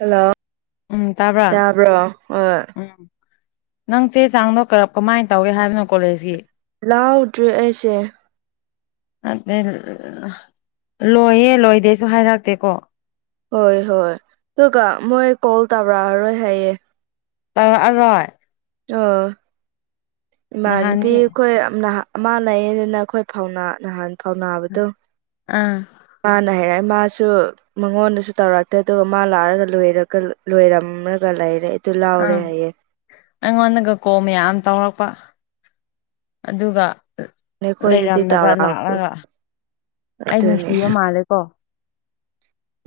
hello ꯎꯝ ꯇꯥꯕ꯭ꯔꯥ ꯇꯥꯕ꯭ꯔꯣ ꯍꯣꯏ ꯎꯝ ꯅꯪ ꯆꯦ ꯆꯥꯡꯗꯣ ꯀꯔꯞ ꯀꯃꯥꯏꯅ ꯇꯧꯒꯦ ꯍꯥꯏꯕꯅꯣ ꯀꯣꯂꯦꯖꯀꯤ ꯂꯥꯎꯗ꯭ꯔꯦ ꯑꯩꯁꯦ [unintelligible] ꯂꯣꯏꯌꯦ ꯂꯣꯏꯗꯦꯁꯨ ꯍꯥꯏꯔꯛꯇꯦꯀꯣ ꯍꯣꯏ ꯍꯣꯏ ꯑꯗꯨꯒ ꯃꯣꯏ ꯀꯣꯜ ꯇꯧꯔꯛꯑꯔꯣꯏ ꯍꯥꯏꯌꯦ ꯇꯧꯔꯛꯑꯔꯣꯏ ꯑꯣ ꯏꯃꯟꯕꯤ ꯅꯍꯥꯟꯗꯤ ꯑꯩꯈꯣꯏ ꯌꯥꯝꯅꯍꯥꯛ ꯑꯃ ꯂꯩꯌꯦꯗꯅ ꯑꯩꯈꯣꯏ ꯐꯧꯅ ꯅꯍꯥꯟ ꯐꯧꯅꯥꯕꯗꯣ ꯑꯥ ꯃꯥꯅ ꯍꯥꯏꯔꯛꯑꯦ ꯃꯥꯁꯨ ꯃꯉꯣꯟꯗꯁꯨ ꯇꯧꯔꯛꯇꯦ ꯑꯗꯨꯒ ꯃꯥ ꯂꯥꯛꯑꯒ ꯂꯣꯏꯔꯒ ꯂꯣꯏꯔꯝꯔꯒ ꯂꯩꯔꯦ ꯑꯗꯨ ꯂꯥꯎꯔꯦ ꯑꯥ ꯍꯥꯏꯌꯦ ꯑꯩꯉꯣꯟꯗꯒ ꯀꯣꯜ ꯃꯌꯥꯝ ꯇꯧꯔꯛꯄ ꯑꯗꯨꯒ ꯑꯩꯈꯣꯏꯗꯗꯤ ꯂꯩꯔꯝꯗꯕ ꯇꯧꯔꯛꯇꯦ ꯂꯥꯛꯔꯒ ꯑꯩ ꯑꯗꯨꯅꯦ ꯅꯨꯡꯁꯤꯕ ꯃꯥꯜꯂꯦꯀꯣ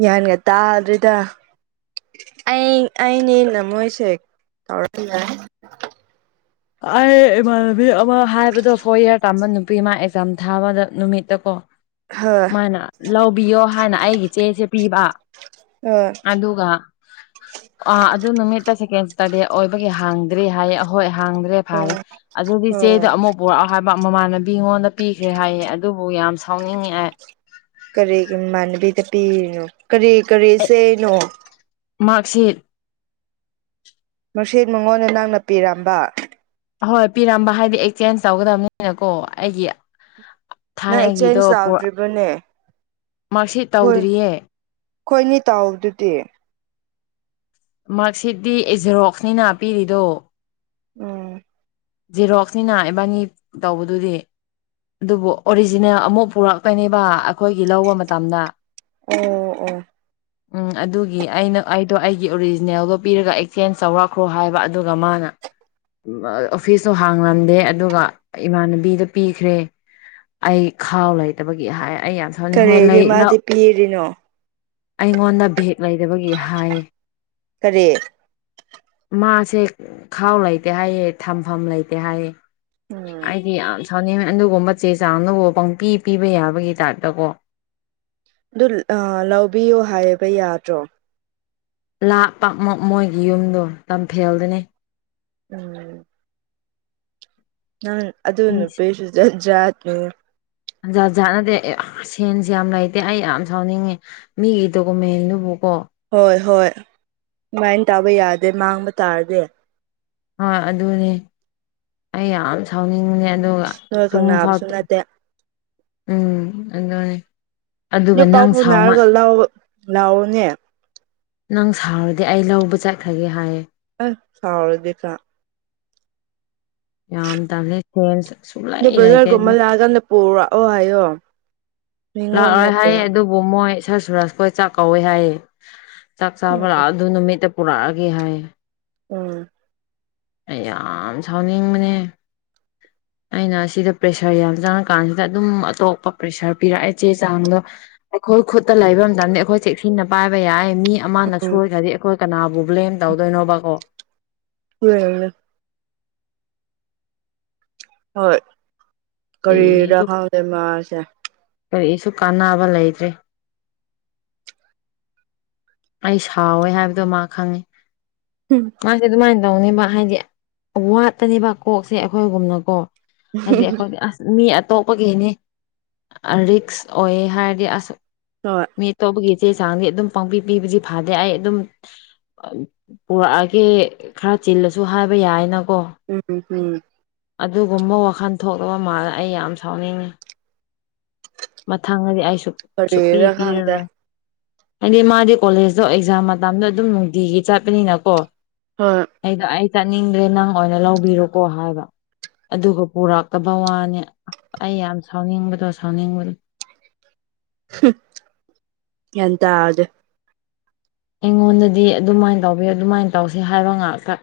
ꯒ꯭ꯌꯥꯟꯒ ꯇꯥꯗ꯭ꯔꯦꯗ ꯑꯩ ꯑꯩꯅꯤꯅ ꯃꯣꯏꯁꯦ ꯇꯧꯔꯛꯄ ꯌꯥꯏ ꯑꯩ ꯏꯃꯥꯟꯅꯕꯤ ꯑꯃ ꯍꯥꯏꯕꯗꯣ ꯐꯣꯔ ꯏꯌꯥꯔ ꯇꯝꯕ ꯅꯨꯄꯤ ꯑꯃ ꯃꯥ ꯑꯦꯛꯖꯥꯝ ꯊꯥꯕꯗ ꯅꯨꯃꯤꯠꯇ ꯀꯣ ꯍꯣꯏ ꯃꯥꯅ ꯂꯧꯕꯤꯌꯣ ꯍꯥꯏꯅ ꯑꯩꯒꯤ ꯆꯦꯖꯦ ꯄꯤꯕ ꯎꯡ ꯑꯗꯨꯒ ꯑꯥ ꯑꯗꯨ ꯅꯨꯃꯤꯠꯇ ꯁꯦꯀꯦꯟ ꯁꯇꯔꯗꯦ ꯑꯣꯏꯕꯒꯤ ꯍꯥꯡꯗ꯭ꯔꯦ ꯍꯥꯏꯌꯦ ꯑꯍꯣꯏ ꯥꯍꯥꯡꯗ꯭ꯔꯦ ꯑꯣ ꯐꯥꯔꯦ ꯑꯗꯨꯗꯤ ꯑꯣ ꯆꯦꯗꯣ ꯑꯃꯨꯛ ꯄꯨꯔꯛꯑꯣ ꯍꯥꯏ ꯃꯃꯥꯟꯅꯕꯤꯉꯣꯟꯗ ꯄꯤꯈ꯭ꯔꯦ ꯍꯥꯏꯌꯦ ꯑꯗꯨꯕꯨ ꯌꯥꯝ ꯁꯥꯎꯅꯤꯡꯉꯦ ꯑꯩ ꯀꯔꯤꯒꯤ ꯃꯃꯥꯟꯅꯕꯤꯗ ꯄꯤꯔꯤꯅꯣ ꯀꯔꯤ ꯀꯔꯤ ꯆꯦꯅꯣ ꯃꯥꯛꯁꯤꯠ ꯃꯔꯁꯤꯠ ꯃꯉꯣꯟꯗ ꯅꯪꯅ ꯄꯤꯔꯝꯕ ꯍꯣꯏ ꯄꯤꯔꯝꯕ ꯍꯥꯏꯗꯤ ꯑꯦꯛꯆꯦꯟꯖ ꯇꯧꯒꯗꯕꯅꯤꯅꯀꯣ ꯑꯩꯒꯤ ꯅꯪ ꯊꯥꯏꯅꯒꯤꯗꯣ ꯑꯦꯛꯆꯦꯟꯖ ꯄꯨꯔ ꯇꯧꯗ꯭ꯔꯤꯕꯅꯦ ꯃꯥꯛꯁꯤꯠ ꯍꯣꯏ ꯇꯧꯗ꯭ꯔꯤꯌꯦ ꯈꯣꯏꯅꯤ ꯇꯥꯎꯕꯗꯨꯗꯤ ꯃꯥꯛꯁꯤꯠꯗꯤ ꯖꯦꯔꯣꯛꯁꯅꯤꯅ ꯄꯤꯔꯤꯗꯣ ꯎꯝ ꯖꯦꯔꯣꯛꯁꯅꯤꯅ ꯏꯕꯥꯅꯤ ꯇꯧꯕꯗꯨꯗꯤ ꯑꯗꯨꯕꯨ ꯑꯣꯔꯤꯖꯤꯅꯦꯜ ꯑꯃꯨꯛ ꯄꯨꯔꯛꯀꯅꯤꯕ ꯑꯩꯈꯣꯏꯒꯤ ꯂꯧꯕ ꯃꯇꯝꯗ ꯑꯣ ꯑꯣ ꯎꯝ ꯑꯗꯨꯒꯤ ꯑꯩꯅ ꯑꯩꯗꯣ ꯑꯩꯒꯤ ꯑꯣꯔꯤꯖꯤꯅꯦꯜꯗꯣ ꯄꯤꯔꯒ ꯑꯦꯛꯆꯦꯟꯖ ꯇꯧꯔꯛꯈ꯭ꯔꯣ ꯍꯥꯏꯕ ꯑꯗꯨꯒ ꯃꯥꯅ ꯑꯣꯐꯤꯁꯇꯣ ꯍꯥꯡꯂꯝꯗꯦ ꯑꯗꯨꯒ ꯏꯃꯥꯟꯅꯕꯤꯗ ꯄꯤꯈ꯭ꯔꯦ ꯑꯩ ꯈꯥꯎ ꯂꯩꯇꯕꯒꯤ ꯍꯥꯏ ꯑꯩ ꯌꯥꯝ ꯁꯥꯎꯅꯤꯡ ꯍꯣꯏ ꯀꯔꯤꯒꯤ ꯂꯩ ꯃꯥꯗꯤ ꯄꯤꯔꯤꯅꯣ ꯑꯩꯉꯣꯟꯗ ꯕꯦꯛ ꯂꯩꯗꯕꯒꯤ ꯍꯥꯏꯌꯦ ꯀꯔꯤ ꯃꯥꯁꯦ ꯈꯥꯎ ꯂꯩꯇꯦ ꯍꯥꯏꯌꯦ ꯊꯝꯐꯝ ꯂꯩꯇꯦ ꯍꯥꯏꯌꯦ ꯎꯝ ꯑꯩꯗꯤ ꯌꯥꯝ ꯁꯥꯎꯅꯤꯡꯉꯦ ꯑꯗꯨꯒꯨꯝꯕ ꯆꯦ ꯆꯥꯡꯗꯨꯕꯨ ꯄꯪꯄꯤ ꯄꯤꯕ ꯌꯥꯕꯒꯤ ꯇꯥꯏꯞꯇꯀꯣ ꯑꯗꯨ ꯑꯥ ꯂꯧꯕꯤꯌꯣ ꯍꯥꯏꯕ ꯌꯥꯗ꯭ꯔꯣ ꯂꯥꯞꯄ ꯃꯣ ꯃꯣꯏꯒꯤ ꯌꯨꯝꯗꯣ ꯂꯝꯐꯦꯜꯗꯅꯦ ꯎꯝ ꯅꯪ ꯃꯤꯁꯦ ꯑꯗꯨꯅꯨꯄꯤꯁꯨ ꯖ ꯖꯥꯠꯅꯤ ꯖꯥꯠ ꯖꯥꯠ ꯅꯠꯇꯦ ꯑꯌꯥ ꯁꯦꯟꯁ ꯌꯥꯝ ꯂꯩꯇꯦ ꯑꯩ ꯌꯥꯝ ꯁꯥꯎꯅꯤꯡꯉꯤ ꯃꯤꯒꯤ ꯗꯣꯀꯨꯃꯦꯟꯗꯨꯕꯨ ꯀꯣ ꯍꯣꯏ ꯍꯣꯏ ꯑꯗꯨꯃꯥꯏꯅ ꯇꯧꯕ ꯌꯥꯗꯦ ꯃꯥꯡꯕ ꯇꯥꯔꯗꯤ ꯍꯣꯏ ꯑꯗꯨꯅꯦ ꯑꯩ ꯌꯥꯝ ꯁꯥꯎꯅꯤꯡꯕꯅꯦ ꯅꯣꯏ [unintelligible] ꯇꯨꯝꯐꯥꯎ ꯈꯪꯅꯕꯁꯨ ꯅꯠꯇꯦ ꯎꯝ ꯑꯗꯨꯅꯦ ꯑꯗꯨ ꯄꯥꯎ ꯐꯥꯎꯅꯔꯒ ꯂꯧ ꯂꯧꯋꯣꯅꯦ ꯅꯪ ꯁꯥꯎꯔꯗꯤ ꯑꯩ ꯂꯧꯕ ꯆꯠꯈ꯭ꯔꯒꯦ ꯍꯥꯏꯌꯦ ꯍꯩ ꯁꯥꯎꯔꯗꯤꯀꯥ ꯌꯥꯝ ꯇꯜꯂꯦ ꯁꯦꯟꯁ ꯑꯗꯨ ꯁꯨꯡꯂꯩ ꯂꯩꯇꯦ ꯕꯖꯥꯔꯒꯨꯝꯕ ꯑꯗꯨ ꯂꯥꯛꯑꯀꯥꯟꯗ ꯄꯨꯔꯛꯑꯣ ꯍꯥꯏꯌꯣ ꯅꯤꯡꯉꯣꯟꯅ ꯀꯌꯥ ꯕꯨ ꯃꯣꯏ ꯁꯥꯔ ꯁꯨꯔꯁ ꯈꯣꯏ ꯆꯥꯛ ꯀꯧꯋꯦ ꯍꯥꯏꯌꯦ ꯆꯥꯛ ꯆꯥꯕ ꯎꯝ ꯂꯥꯛꯑ ꯑꯗꯨ ꯅꯨꯃꯤꯠꯇ ꯄꯨꯔꯛꯑꯒꯦ ꯍꯥꯏꯌꯦ ꯎꯝ ꯑꯩ ꯌꯥꯝ ꯁꯥꯎꯅꯤꯡꯕꯅꯦ [inaudible] ꯑꯩꯅ ꯁꯤꯗ ꯄ꯭ꯔꯦꯁꯔ ꯌꯥꯝ ꯆꯪꯉꯀꯥꯟꯁꯤꯗ ꯑꯗꯨꯝ ꯑꯇꯣꯞꯄ ꯄ꯭ꯔꯦꯁꯔ ꯄꯤꯔꯛꯑꯦ ꯆꯦ ꯆꯥꯡꯗꯣ ꯑꯩꯈꯣꯏ ꯈꯨꯠꯇ ꯂꯩꯕ ꯃꯇꯝꯗ ꯑꯩꯈꯣꯏ ꯆꯦꯛꯁꯤꯟꯅ ꯄꯥꯏꯕ ꯌꯥꯏ ꯃꯤ ꯑꯃꯅ ꯎꯝ ꯁꯣꯏꯈ꯭ꯔꯗꯤ ꯑꯩꯈꯣꯏ ꯀꯅꯥꯕꯨ ꯕ꯭ꯂꯦꯝ ꯇꯧꯗꯣꯏꯅꯣꯕꯀꯣ [unintelligible] ꯍꯣꯏ ꯀꯔꯤꯔ ꯀꯔꯤꯁꯨ ꯈꯪꯗꯦ ꯃꯥꯁꯦ ꯀꯔꯤꯁꯨ ꯀꯥꯟꯅꯕ ꯂꯩꯇꯦ ꯑꯩ ꯁꯥꯎꯋꯦ ꯍꯥꯏꯕꯗꯣ ꯃꯥ ꯈꯪꯉꯦ [unintelligible] ꯃꯥꯁꯦ ꯑꯗꯨꯃꯥꯏꯅ ꯇꯧꯅꯤꯕ ꯍꯥꯏꯗꯤ ꯋꯥꯠꯄꯅꯦꯕ ꯀꯣꯛꯁꯦ ꯑꯩꯈꯣꯏꯒꯨꯝꯅꯀꯣ ꯍꯥꯏꯗꯤ ꯑꯩꯈꯣꯏꯗꯤ ꯑꯁ ꯃꯤ ꯑꯇꯣꯞꯄꯒꯤꯅꯤ ꯑ ꯔꯤꯛꯁ ꯑꯣꯏꯌꯦ ꯍꯥꯏꯔꯗꯤ ꯑꯁ ꯍꯣꯏ ꯃꯤ ꯑꯇꯣꯞꯄꯒꯤ ꯆꯦ ꯆꯥꯡꯗꯤ ꯑꯗꯨꯝ ꯄꯡꯄꯤ ꯄꯤꯕꯗꯤ ꯐꯗꯦ ꯑꯩ ꯑꯗꯨꯝ ꯄꯨꯔꯛꯑꯒꯦ ꯈꯔ ꯆꯤꯜꯂꯁꯨ ꯍꯥꯏꯕ ꯌꯥꯏꯅꯀꯣ ꯎꯝ ꯎꯝ ꯑꯗꯨꯒꯨꯝꯕ ꯋꯥꯈꯜ ꯊꯣꯛꯇꯕ ꯃꯥꯜꯂꯦ ꯑꯩ ꯌꯥꯝ ꯁꯥꯎꯅꯤꯡꯉꯦ ꯃꯊꯪꯗꯗꯤ ꯑꯩ ꯁꯨꯛ ꯁꯨꯛꯄꯤ ꯀꯔꯤꯔ ꯈꯪꯗꯦ ꯄꯤꯔꯔꯣꯏ ꯍꯥꯏꯗꯤ ꯃꯥꯗꯤ ꯀꯣꯂꯦꯖꯇꯣ ꯑꯦꯛꯖꯥꯝ ꯃꯇꯝꯗ ꯑꯗꯨꯝ ꯅꯨꯡꯇꯤꯒꯤ ꯆꯠꯄꯅꯤꯅꯀꯣ ꯍꯣꯏ ꯑꯩꯗꯣ ꯑꯩ ꯆꯠꯅꯤꯡꯗ꯭ꯔꯦ ꯅꯪ ꯑꯣꯏꯅ ꯂꯧꯕꯤꯔꯣꯀꯣ ꯍꯥꯏꯕ ꯑꯗꯨꯒ ꯄꯨꯔꯛꯇꯕ ꯋꯥꯅꯦ ꯑꯩ ꯌꯥꯝ ꯁꯥꯎꯅꯤꯡꯕꯗꯣ ꯁꯥꯎꯅꯤꯡꯕꯗꫭ [unintelligible] ꯌꯥꯟ ꯇꯥꯗꯦ ꯑꯩꯉꯣꯟꯗꯗꯤ ꯑꯗꯨꯃꯥꯏꯅ ꯇꯧꯕꯤꯌꯨ ꯑꯗꯨꯃꯥꯏ ꯇꯧꯁꯦ ꯍꯥꯏꯕ ꯉꯥꯛꯇ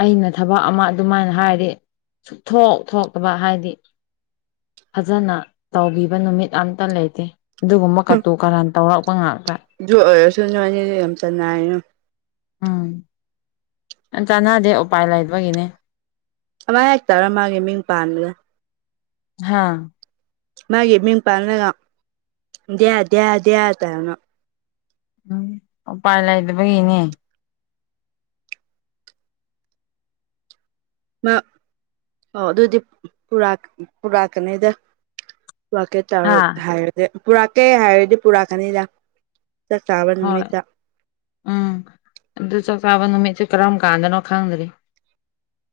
ꯑꯩꯅ ꯊꯕꯛ ꯑꯃ ꯑꯗꯨꯃꯥꯏꯅ ꯍꯥꯏꯔꯗꯤ ꯁꯨꯊꯣꯛ ꯊꯣꯛꯇꯕ ꯍꯥꯏꯗꯤ ꯐꯖꯅ ꯇꯧꯕꯤꯕ ꯅꯨꯃꯤꯠ ꯑꯝꯇ ꯂꯩꯇꯦ ꯑꯗꯨꯒꯨꯝꯕ ꯀꯥꯇꯨ ꯀꯥꯔꯟ ꯇꯧꯔꯛꯄ ꯉꯥꯛꯇ ꯑꯗꯨ ꯑꯣꯏꯔꯁꯨ ꯅꯣꯏꯅꯤꯗꯤ ꯌꯥꯝ ꯆꯥꯟꯅꯩ [unintelligible] ꯎꯝ ꯆꯥꯟꯅꯗꯦ ꯎꯄꯥꯏ ꯂꯩꯇꯕꯒꯤꯅꯦ ꯑꯃ ꯍꯦꯛ ꯇꯧꯔ ꯃꯥꯒꯤ ꯃꯤꯡ ꯄꯥꯟꯕꯗꫭ ꯍꯥꯥ ꯃꯥꯒꯤ ꯃꯤꯡ ꯄꯥꯟꯂꯒ ꯗꯤꯌꯔ ꯗꯤꯌꯔ ꯗꯤꯌꯔ [unintelligible] ꯎꯝ ꯎꯄꯥꯏ ꯂꯩꯗꯕꯒꯤꯅꯦ ꯃꯥ ꯑꯣ ꯑꯗꯨꯗꯤ ꯄꯨꯔꯛ ꯄꯨꯔꯛꯀꯅꯤꯗ ꯄꯨꯔꯛꯀꯦ ꯇꯧꯔ ꯍꯥꯥ ꯍꯥꯏꯔꯗꯤ ꯄꯨꯔꯛꯀꯦ ꯍꯥꯏꯔꯗꯤ ꯄꯨꯔꯛꯀꯅꯤꯗ ꯆꯥꯛ ꯆꯥꯕ ꯍꯣꯏ ꯅꯨꯃꯤꯠꯇ ꯎꯝ ꯑꯗꯨ ꯆꯥꯛ ꯆꯥꯕ ꯅꯨꯃꯤꯠꯁꯦ ꯀꯔꯝ ꯀꯥꯟꯗꯅꯣ ꯈꯪꯗ꯭ꯔꯤ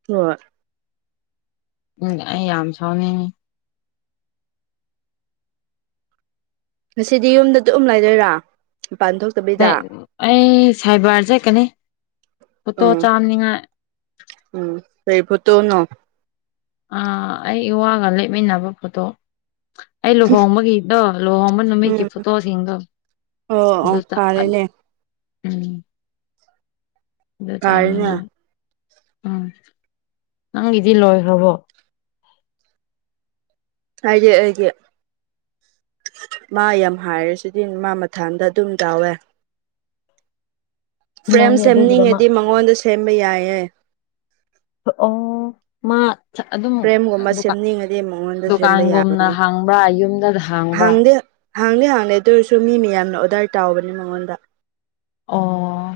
ꯍꯣꯏ ꯎꯝ ꯑꯩ ꯌꯥꯝ ꯁꯥꯎꯅꯤꯡꯉꯤ ꯉꯁꯤꯗꯤ ꯌꯨꯝꯗ ꯑꯗꯨꯝ ꯂꯩꯗꯣꯏꯔꯥ ꯃꯄꯥꯟ ꯊꯣꯛ ꯑꯩ ꯁꯥꯏꯕꯔ ꯆꯠꯀꯅꯤ ꯐꯣꯇꯣ ꯎꯝ ꯆꯥꯝꯅꯤꯡꯉꯥꯏ ꯎꯝ ꯀꯩ ꯐꯣꯇꯣꯅꯣ ꯑꯥ ꯑꯩ ꯏꯋꯥꯒ ꯂꯦꯞꯃꯤꯟꯅꯕ ꯐꯣꯠꯇꯣ ꯑꯩ ꯂꯨꯍꯣꯡꯕꯒꯤꯗꯣ ꯂꯨꯍꯣꯡꯕ ꯅꯨꯃꯤꯠꯀꯤ ꯎꯝ ꯐꯨꯠꯇꯣꯁꯤꯡꯗꯣ ꯑꯣ ꯑꯣ ꯐꯥꯔꯦꯅꯦ ꯎꯝ ꯑꯗꯨ ꯐꯔꯦꯅꯦ ꯆꯥꯝꯅꯤꯡꯉꯥꯏ ꯎꯝ ꯅꯪꯒꯤꯗꯤ ꯂꯣꯏꯈ꯭ꯔꯕꯣ ꯑꯩꯗꯤ ꯑꯩꯒꯤ ꯃꯥ ꯌꯥꯝ ꯍꯥꯏꯔꯁꯤꯗꯤ ꯃꯥ ꯃꯊꯥꯟꯗ ꯑꯗꯨꯝ ꯇꯧꯋꯦ ꯐ꯭ꯔꯦꯝ ꯅꯪꯗꯤ ꯑꯗꯨꯒꯤꯗꯃꯛ ꯁꯦꯝꯅꯤꯡꯉꯗꯤ ꯃꯉꯣꯟꯗ ꯁꯦꯝꯕ ꯌꯥꯏꯌꯦ ꯑꯣ ꯃꯥ ꯑꯗꯨꯝ ꯐ꯭ꯔꯦꯝꯒꯨꯝꯕ ꯗꯨꯀꯥꯟ ꯁꯦꯝꯅꯤꯡꯉꯗꯤ ꯃꯉꯣꯟꯗ ꯁꯦꯝꯕ ꯗꯨꯀꯥꯟꯒꯨꯝꯅ ꯌꯥꯕꯅꯦ ꯍꯥꯡꯕ꯭ꯔꯥ ꯌꯨꯝꯗ ꯍꯥꯡꯕ꯭ꯔꯥ ꯍꯥꯡꯗꯦ ꯍꯥꯡꯗꯤ ꯍꯥꯡꯗꯦ ꯑꯗꯨꯑꯣꯏꯔꯁꯨ ꯃꯤ ꯃꯌꯥꯝꯅ ꯑꯣꯗꯔ ꯇꯥꯎꯕꯅꯦ ꯃꯉꯣꯟꯗ ꯑꯣ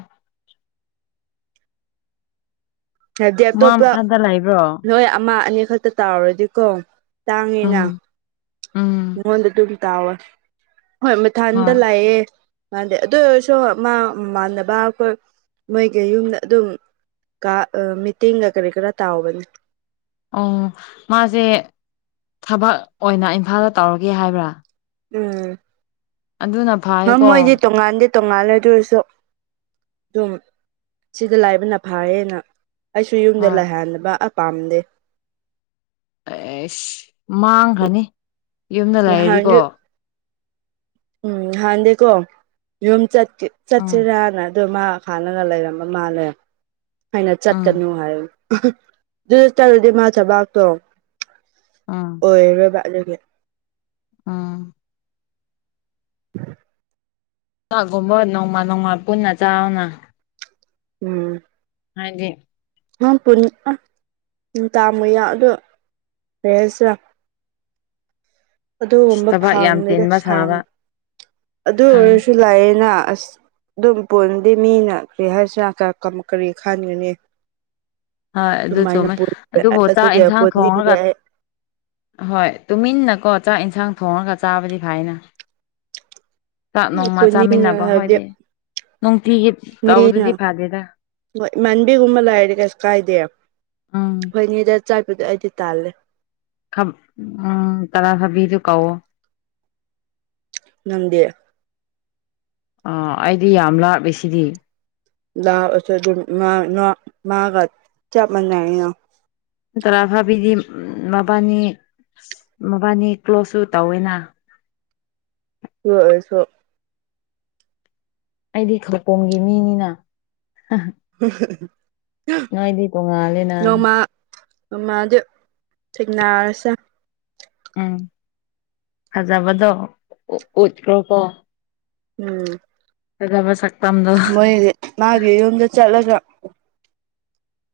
ꯍꯥꯏꯕꯗꯤ ꯃꯥ ꯑꯇꯣꯞꯄꯥ ꯃꯊꯟꯇ ꯂꯩꯕ꯭ꯔꯣ ꯅꯣꯏ ꯑꯃ ꯑꯅꯤ ꯈꯛꯇ ꯇꯧꯔꯗꯤꯀꯣ ꯎꯝ ꯇꯥꯡꯉꯤꯅ ꯎꯝ ꯃꯉꯣꯟꯗ ꯑꯗꯨꯝ ꯇꯥꯎꯋꯦ ꯍꯣꯏ ꯃꯊꯥꯟꯗ ꯍꯣꯏ ꯂꯩꯌꯦ ꯃꯗꯤ ꯑꯗꯨ ꯑꯣꯏꯔꯁꯨ ꯃꯥꯃꯥꯟꯅꯕ ꯈꯣꯏ ꯃꯣꯏꯒꯤ ꯌꯨꯝꯗ ꯑꯗꯨꯝ ꯀꯥ ꯃꯤꯇꯤꯡꯒ ꯀꯔꯤ ꯀꯔꯥ ꯇꯥꯎꯕꯅꯤ ꯑꯣ ꯃꯥꯖꯦ ꯊꯕꯛ ꯑꯣꯏꯅ ꯏꯝꯐꯥꯜꯗ ꯇꯧꯔꯒꯦ ꯍꯥꯏꯕ꯭ꯔꯥ ꯎꯝ ꯑꯗꯨꯅ ꯃ ꯐꯩꯀꯣ ꯃꯣꯏꯗꯤ ꯇꯣꯡꯉꯥꯟꯗꯦ ꯇꯣꯡꯉꯥꯜꯂꯦ ꯗꯨꯑꯣꯏꯔꯁꯨ ꯑꯗꯨꯝ ꯁꯤꯗ ꯂꯩꯕꯅ ꯐꯥꯌꯦꯅ ꯑꯩꯁꯨ ꯌꯨꯝꯗ ꯍꯣꯏ ꯂꯩꯥꯍꯟꯕ ꯑꯄꯥꯥꯝꯗꯦ ꯑꯦꯁ ꯃꯥꯡꯈ꯭ꯔꯅꯤ ꯌꯨꯝꯗ ꯂꯩꯥꯔꯗꯤꯀꯣ ꯅꯍꯥꯟꯗꯤ ꯎꯝ ꯍꯥꯟꯗꯤꯀꯣ ꯌꯨꯝ ꯆꯠꯀꯦ ꯎꯝ ꯆꯠꯁꯤꯔꯥꯅ ꯑꯗꯣ ꯃꯥ ꯈꯥꯜꯂꯒ ꯂꯩꯔꯝꯕ ꯃꯥꯜꯂꯦ ꯑꯩꯅ ꯎꯝ ꯆꯠꯀꯅꯨ ꯍꯥꯏ ꯑꯗꯨ ꯇꯧꯔꯗꯤ ꯃꯥ ꯊꯕꯥꯛꯇꯣ ꯑꯝ ꯑꯣꯏꯔꯔꯣꯏꯕ ꯑꯗꯨꯒꯤ ꯑꯝ ꯆꯥꯛꯒꯨꯝꯕ ꯅꯣꯡꯃ ꯅꯣꯡꯃ ꯄꯨꯟꯅ ꯆꯥꯎꯅ ꯎꯝ ꯍꯥꯏꯗꯤ ꯅꯪ ꯄꯨꯟꯅ ꯅꯨꯡꯗꯥꯡ ꯃꯥꯌꯥ ꯑꯗꯨ ꯂꯩꯔꯁꯤꯔꯥ ꯑꯁ ꯑꯗꯨꯒꯨꯝꯕ ꯊꯕꯛ ꯌꯥꯝ ꯐꯥꯡꯗꯦꯗ ꯆꯤꯟꯕ ꯁꯥꯕ ꯁꯥꯡꯉꯦ ꯑꯗꯨ ꯈꯪꯉꯦ ꯑꯣꯏꯔꯁꯨ ꯂꯩꯌꯦꯅ ꯑꯁ ꯑꯗꯨꯝ ꯄꯨꯟꯗꯤ ꯃꯤꯅ ꯀꯔꯤ ꯍꯥꯏꯁꯤꯔ ꯀꯥ ꯀꯝ ꯀꯔꯤ ꯈꯟꯒꯅꯤ ꯍꯣꯏ ꯑꯗꯨ ꯁꯨꯃꯥꯏꯅ ꯆꯨꯝꯃꯦ ꯑꯗꯨꯕꯨ ꯆꯥꯛ ꯑꯗꯨꯒꯤ ꯑꯦꯟꯖꯥꯡ ꯄꯨꯅꯤꯡꯗꯦ ꯊꯣꯡꯔꯒ ꯑꯩ ꯍꯣꯏ ꯇꯨꯃꯤꯟꯅꯀꯣ ꯆꯥꯛ ꯑꯦꯟꯁꯥꯡ ꯊꯣꯡꯔꯒ ꯆꯥꯕꯗꯤ ꯐꯩꯅ ꯆꯥꯛ ꯅꯣꯡꯃ ꯄꯨꯅꯤꯡꯉ ꯆꯥꯃꯤꯟꯅꯕ ꯍꯥꯏꯕꯗꯤ ꯍꯣꯏꯗꯤ ꯅꯨꯡꯇꯤꯒꯤ ꯃꯤꯅ ꯇꯧꯕꯗꯨꯗꯤ ꯐꯗꯦꯗ ꯍꯣꯏ ꯏꯃꯥꯟꯕꯤꯒꯨꯝꯕ ꯂꯩꯔꯗꯤ ꯀꯩꯁꯨ ꯀꯥꯏꯗꯦ ꯎꯝ ꯑꯩꯈꯣꯏꯅꯤꯗ ꯆꯠꯄꯗꯤ ꯑꯩꯗꯤ ꯇꯥꯜꯂꯦ ꯈꯝ ꯎꯝ ꯇꯔꯥ ꯐꯕꯤꯗꯣ ꯀꯧꯋꯣ ꯅꯪꯗꯤ ꯑꯥ ꯑꯩꯗꯤ ꯌꯥꯝ ꯂꯥꯞꯔꯤꯁꯤꯗꯤ [unintelligible] ꯃꯒꯥ ꯆꯞ ꯃꯅꯩꯅ ꯇꯔꯥ ꯐꯥꯕꯤꯗꯤ ꯃꯕꯥꯅꯤ ꯃꯕꯥꯅꯤ ꯀ꯭ꯂꯣꯁꯁꯨ ꯇꯧꯋꯦꯅ ꯑꯗꯨ ꯑꯣꯏꯔꯁꯨ ꯑꯩꯗꯤ ꯈꯧꯄꯣꯝꯒꯤ ꯃꯤꯅꯤꯅ [unintelligible] ꯅꯥꯏꯗꯤ ꯇꯣꯉꯥꯜꯂꯦꯅ ꯃꯃꯥꯗꯤ ꯊꯦꯡꯅꯔꯁꯦ ꯎꯝ ꯐꯖꯕꯗꯣ ꯎꯠꯈ꯭ꯔꯣꯀꯣ ꯎꯝ ꯐꯖꯕ ꯁꯛ ꯃꯣꯏꯁꯦ ꯃꯥꯒꯤ ꯌꯨꯝꯗ ꯆꯠꯂꯒ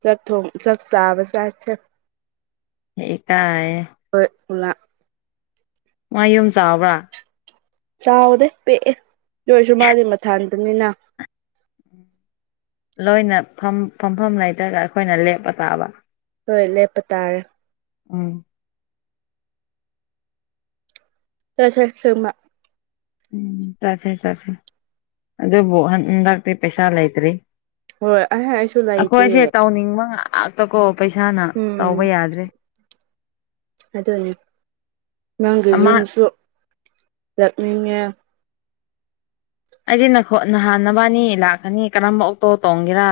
ꯆꯛ ꯊꯣꯡ ꯆꯛ ꯆꯥꯕꯁꯦ [unintelligible] ꯏꯀꯥꯏꯌꯦ ꯍꯣꯏ ꯄꯨꯂꯥꯞ ꯃꯣꯏ ꯌꯨꯝ ꯆꯥꯎꯕ꯭ꯔꯥ ꯆꯥꯎꯗꯦ ꯄꯤꯛꯑꯦ ꯑꯗꯨꯑꯣꯏꯁꯨ ꯃꯥꯗꯤ ꯃꯊꯟꯗꯅꯤꯅ ꯂꯣꯏꯅ ꯐꯝ ꯐꯝꯐꯝ ꯂꯩꯇ꯭ꯔꯒ ꯑꯩꯈꯣꯏꯅ ꯂꯦꯞꯄ ꯇꯥꯕ ꯍꯣꯏ ꯂꯦꯞꯄ ꯇꯥꯔꯦ ꯎꯝ ꯆꯁꯦ ꯁꯦꯡꯕ ꯎꯝ ꯆꯠꯁꯦ ꯆꯠꯁꯦ ꯑꯗꯨꯕꯨ ꯍꯟꯗꯇꯤ ꯄꯩꯁꯥ ꯂꯩꯇ꯭ꯔꯤ ꯍꯣꯏ ꯑꯩ ꯑꯩꯁꯨ ꯑꯈꯣꯏꯁꯦ ꯂꯩꯇꯦ ꯇꯧꯅꯤꯡꯕ ꯉꯥꯛꯇꯀꯣ ꯄꯩꯁꯥꯅ ꯇꯧꯕ ꯎꯝ ꯌꯥꯗ꯭ꯔꯦ ꯑꯗꯨꯅꯤ ꯅꯪꯒꯤ ꯑꯃ ꯌꯨꯝꯁꯨ ꯆꯠꯅꯤꯡꯉꯦ ꯑꯩꯗꯤ ꯅꯈꯣ ꯅꯍꯥꯟ ꯅꯕꯥꯟꯅꯤ ꯂꯥꯛꯀꯅꯤ ꯀꯔꯝꯕ ꯑꯣꯛꯇꯣ ꯇꯣꯡꯒꯦꯔꯥ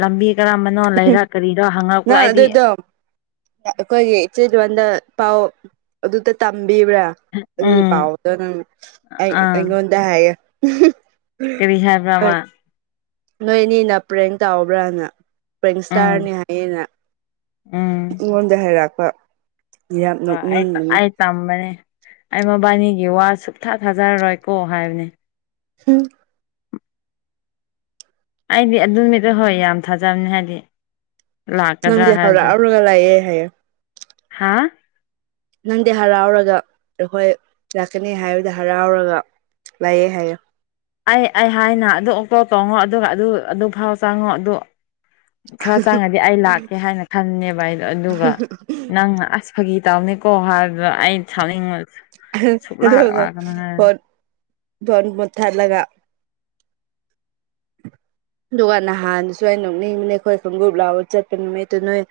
ꯂꯝꯕꯤ ꯀꯔꯝꯕ ꯅꯣ ꯂꯩꯔ ꯀꯔꯤꯔ ꯍꯪꯉꯛꯄ ꯑꯩꯗꯤ ꯑꯈꯣꯏꯒꯤ ꯏꯆꯦꯗꯣ ꯍꯟꯗꯛ ꯄꯥꯎ ꯑꯗꯨꯗ ꯇꯝꯕꯤꯕ꯭ꯔꯥ ꯑꯗꯨꯒꯤ ꯎꯝ ꯄꯥꯎꯗ ꯅꯪ ꯑꯩ ꯑꯥ ꯑꯩꯉꯣꯟꯗ ꯍꯥꯏꯌꯦ ꯕꯤ ꯍꯥꯏꯕ꯭ꯔ ꯍꯣꯏ ꯃꯥ ꯅꯣꯏ ꯅꯤꯅ ꯄ꯭ꯔꯦꯡ ꯇꯥꯎꯕ꯭ꯔꯥꯅ ꯄ꯭ꯔꯦꯡ ꯎꯝ ꯁ꯭ꯇꯥꯔꯅꯦ ꯍꯥꯏꯌꯦꯅ ꯎꯝ ꯑꯩꯉꯣꯟꯗ ꯍꯥꯏꯔꯛꯄ ꯌꯥꯝ ꯑ ꯑꯩꯠ ꯅꯣꯛꯅꯤꯡꯕꯅꯦ ꯑꯩꯠ ꯇꯝꯕꯅꯦ ꯑꯩ ꯃꯕꯥꯅꯤꯒꯤ ꯋꯥ ꯁꯨꯛꯊꯥ ꯊꯥꯖꯔꯔꯣꯏꯀꯣ ꯍꯥꯏꯕꯅꯦ ꯎꯝ ꯑꯩꯗꯤ ꯑꯗꯨ ꯅꯨꯃꯤꯠꯇꯣ ꯍꯣꯏ ꯌꯥꯝ ꯊꯥꯖꯕꯅꯤ ꯍꯥꯏꯗꯤ ꯂꯥꯛꯀꯗ꯭ꯔꯥ ꯅꯪꯗꯤ ꯍꯔꯥꯎꯔꯒ ꯂꯩꯌꯦ ꯍꯥꯏꯌꯦ ꯍꯥꯥ ꯅꯪꯗꯤ ꯍꯔꯥꯎꯔꯒ ꯑꯈꯣꯏ ꯂꯥꯛꯀꯅꯤ ꯍꯥꯏꯕꯗ ꯍꯔꯥꯎꯔꯒ ꯂꯩꯌꯦ ꯍꯥꯏꯌꯦ ꯑꯩ ꯑꯩ ꯍꯥꯏꯅ ꯑꯗꯨ ꯑꯣꯛꯇꯣ ꯇꯣꯡꯉꯣ ꯑꯗꯨꯒ ꯑꯗꯨ ꯑꯗꯨ ꯐꯥꯎ ꯆꯪꯉꯣ ꯑꯗꯨ ꯁꯥ ꯆꯪꯉꯗꯤ ꯑꯩ ꯂꯥꯛꯀꯦ ꯍꯥꯏꯅ ꯈꯟꯅꯦꯕ ꯑꯩꯗꯣ ꯑꯗꯨꯒ ꯅꯪꯅ ꯑꯁ ꯐꯥꯒꯤ ꯇꯧꯕꯅꯤꯀꯣ ꯍꯥꯏꯕꯗꯣ ꯑꯩ ꯁꯥꯎꯅꯤꯡꯕꯅ ꯑꯗꯨꯒ ꯐꯣꯟ ꯐꯣꯟ ꯃꯨꯊꯠꯂꯒ ꯑꯗꯨꯒ ꯅꯍꯥꯟꯗꯨꯁꯨ ꯑꯩ ꯅꯣꯛꯅꯤꯡꯕꯅꯦ ꯑꯩꯈꯣꯏ ꯈꯨꯒꯨꯞ ꯂꯥꯎꯕ ꯆꯠꯄ ꯅꯨꯃꯤꯠꯇꯨ ꯅꯣꯏ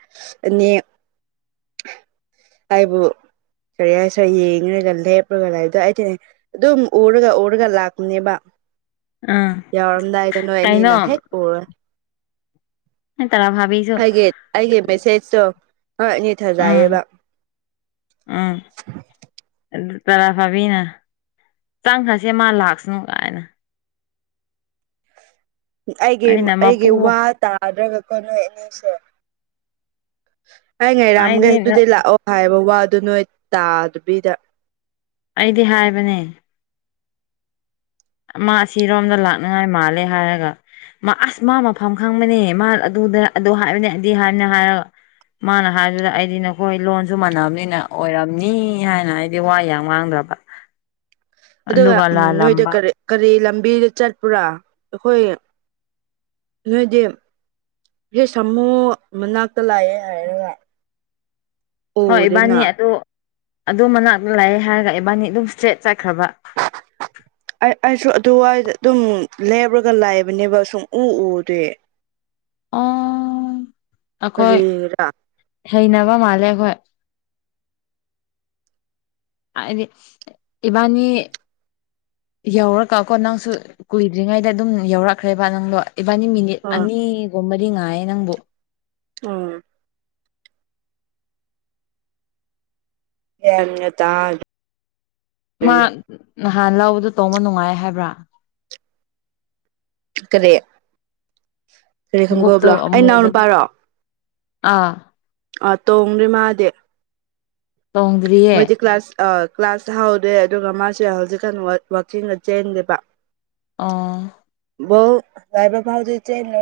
ꯑꯅꯦ ꯍꯥꯏꯕꯨ ꯀꯔꯤ ꯍꯥꯏꯁꯤꯔ ꯌꯦꯡꯉꯒ ꯂꯦꯞꯔꯒ ꯂꯩꯗꯣ ꯑꯩꯗꯤꯅꯦ ꯑꯗꯨꯝ ꯎꯔꯒ ꯎꯔꯒ ꯂꯥꯛꯄꯅꯦꯕ ꯎꯝ ꯌꯥꯎꯔꯝꯗꯥꯏꯗ ꯅꯣꯏ ꯀꯩꯅꯣ ꯑꯅꯤꯅ ꯍꯦꯛ ꯎꯔ ꯅꯣꯏ ꯇꯔꯥꯐꯥꯕꯤꯁꯨ ꯑꯩꯒꯤ ꯑꯩꯒꯤ ꯃꯦꯁꯦꯖꯇꯣ ꯍꫭꯏ ꯑꯅꯤ ꯎꯝ ꯊꯥꯖꯩꯌꯦꯕ ꯎꯝ ꯑꯗꯨ ꯇꯔꯥ ꯐꯥꯕꯤꯅ ꯆꯪꯈ꯭ꯔꯥꯁꯦ ꯃꯥ ꯂꯥꯛꯁꯅꯨ ꯀꯥꯏꯅ ꯑꯩꯒꯤ ꯑꯩꯅ ꯑꯩꯒꯤ ꯃꯄꯨ ꯋꯥ ꯇꯥꯗ꯭ꯔꯥꯒ ꯀꯣ ꯅꯣꯏ ꯑꯅꯤꯁꯨ ꯑꯩ ꯉꯥꯏꯔꯝꯒꯦ ꯑꯩꯗꯤ ꯑꯗꯨꯗꯤ ꯂꯥꯛꯑꯣ ꯍꯥꯏꯕ ꯋꯥꯗꯨ ꯅꯣꯏ ꯇꯥꯗꯕꯤꯗ ꯑꯩꯗꯤ ꯍꯥꯏꯕꯅꯦ ꯃꯥ ꯑꯁꯤꯔꯣꯝꯗ ꯂꯥꯛꯅꯤꯉꯥꯏ ꯃꯥꯜꯂꯦ ꯍꯥꯏꯔꯒ ꯃ ꯑꯁ ꯃꯥ ꯃꯐꯝ ꯈꯪꯕꯅꯦ ꯃꯥ ꯑꯗꯨꯗ ꯑꯗꯨ ꯍꯥꯏꯕꯅꯦ ꯑꯗꯨꯗꯤ ꯍꯥꯏꯕꯅꯦ ꯍꯥꯏꯔꯒ ꯃꯅꯥ ꯍꯥꯏꯗꯨꯗ ꯑꯩꯗꯤ ꯅꯈꯣꯏ ꯂꯣꯟꯁꯨ ꯃꯥꯟꯅꯕꯅꯤꯅ ꯑꯣꯏꯔꯝꯅꯤ ꯍꯥꯏꯅ ꯑꯩꯗꯤ ꯋꯥ ꯌꯥꯝ ꯉꯥꯡꯗ꯭ꯔꯥꯕ ꯑꯗꯨꯒ ꯎꯝ ꯅꯣꯏꯗꯣ ꯀꯔꯤ ꯀꯔꯤ ꯂꯝꯕꯤꯗ ꯆꯠꯄ꯭ꯔꯥ ꯑꯩꯈꯣꯏ ꯅꯣꯏꯗꯤ ꯌꯦꯁ ꯊꯝꯃꯨ ꯃꯅꯥꯛꯇ ꯂꯥꯛꯑꯦ ꯍꯥꯏꯔꯒ ꯍꯣꯏ ꯏꯕꯥꯅꯤ ꯎꯗꯦꯅ ꯑꯗꯨ ꯑꯗꯨ ꯃꯅꯥꯛ ꯂꯩꯌꯦ ꯍꯥꯏꯔꯒ ꯏꯕꯥꯅꯤ ꯑꯗꯨꯝ ꯏꯁꯇ꯭ꯔꯦꯠ ꯆꯠꯈ꯭ꯔꯥꯕ ꯑꯩ ꯑꯩꯁꯨ ꯑꯗꯨꯋꯥꯏꯗ ꯑꯗꯨꯝ ꯂꯦꯞꯔꯒ ꯂꯥꯏꯕꯅꯦꯕ ꯁꯨꯡ ꯎ ꯎꯗꯦ ꯑꯣ ꯑꯩꯈꯣꯏ ꯀꯔꯤꯔꯥ ꯍꯩꯅꯕ ꯃꯥꯜꯂꯦ ꯑꯩꯈꯣꯏ ꯑꯥꯢꯗꯤ ꯏꯕꯥꯅꯤ ꯌꯧꯔꯛꯀꯀꯣ ꯅꯪꯁꯨ ꯀꯨꯏꯗ꯭ꯔꯤꯉꯩꯗ ꯑꯗꯨꯝ ꯌꯧꯔꯛꯈ꯭ꯔꯦꯕ ꯅꯪꯗꯣ ꯏꯕꯥꯅꯤ ꯃꯤꯅꯤꯠ ꯑꯣ ꯑꯅꯤ ꯒꯨꯝꯕꯗꯤ ꯉꯥꯏꯑꯦ ꯅꯪꯕꯨ ꯑ ꯒ꯭ꯌꯥꯟꯒ ꯇꯥ ꯃꯥ ꯅꯍꯥꯟ ꯂꯧꯕꯗꯣ ꯇꯣꯡꯕ ꯅꯨꯡꯉꯥꯏ ꯍꯥꯏꯕ꯭ꯔꯥ ꯀꯔꯤ ꯀꯔꯤ ꯈꯨꯒꯨꯞꯇꯣ ꯈꯣꯡꯒꯨꯞꯂꯣ ꯑꯩ ꯏꯅꯥꯎ ꯑꯃꯨꯕꯅꯤ ꯅꯨꯄꯥꯔꯣ ꯑꯥ ꯑ ꯇꯣꯡꯗ꯭ꯔꯤ ꯃꯥꯗꯤ ꯇꯣꯡꯗ꯭ꯔꯤ ꯃꯣꯏꯗꯤ ꯀ꯭ꯂꯥꯁ ꯑ ꯀ꯭ꯂꯥꯁ ꯍꯧꯗꯦ ꯑꯗꯨꯒ ꯃꯥꯁꯦ ꯍꯧꯖꯤꯛꯀꯥꯟ ꯋꯥꯛ ꯋꯥꯛꯀꯤꯡꯒ ꯆꯦꯟꯗꯦꯕ ꯑꯣ ꯕꯣꯜ ꯉꯥꯢꯕ ꯐꯥꯎꯗꯤ ꯆꯦꯟꯅꯦ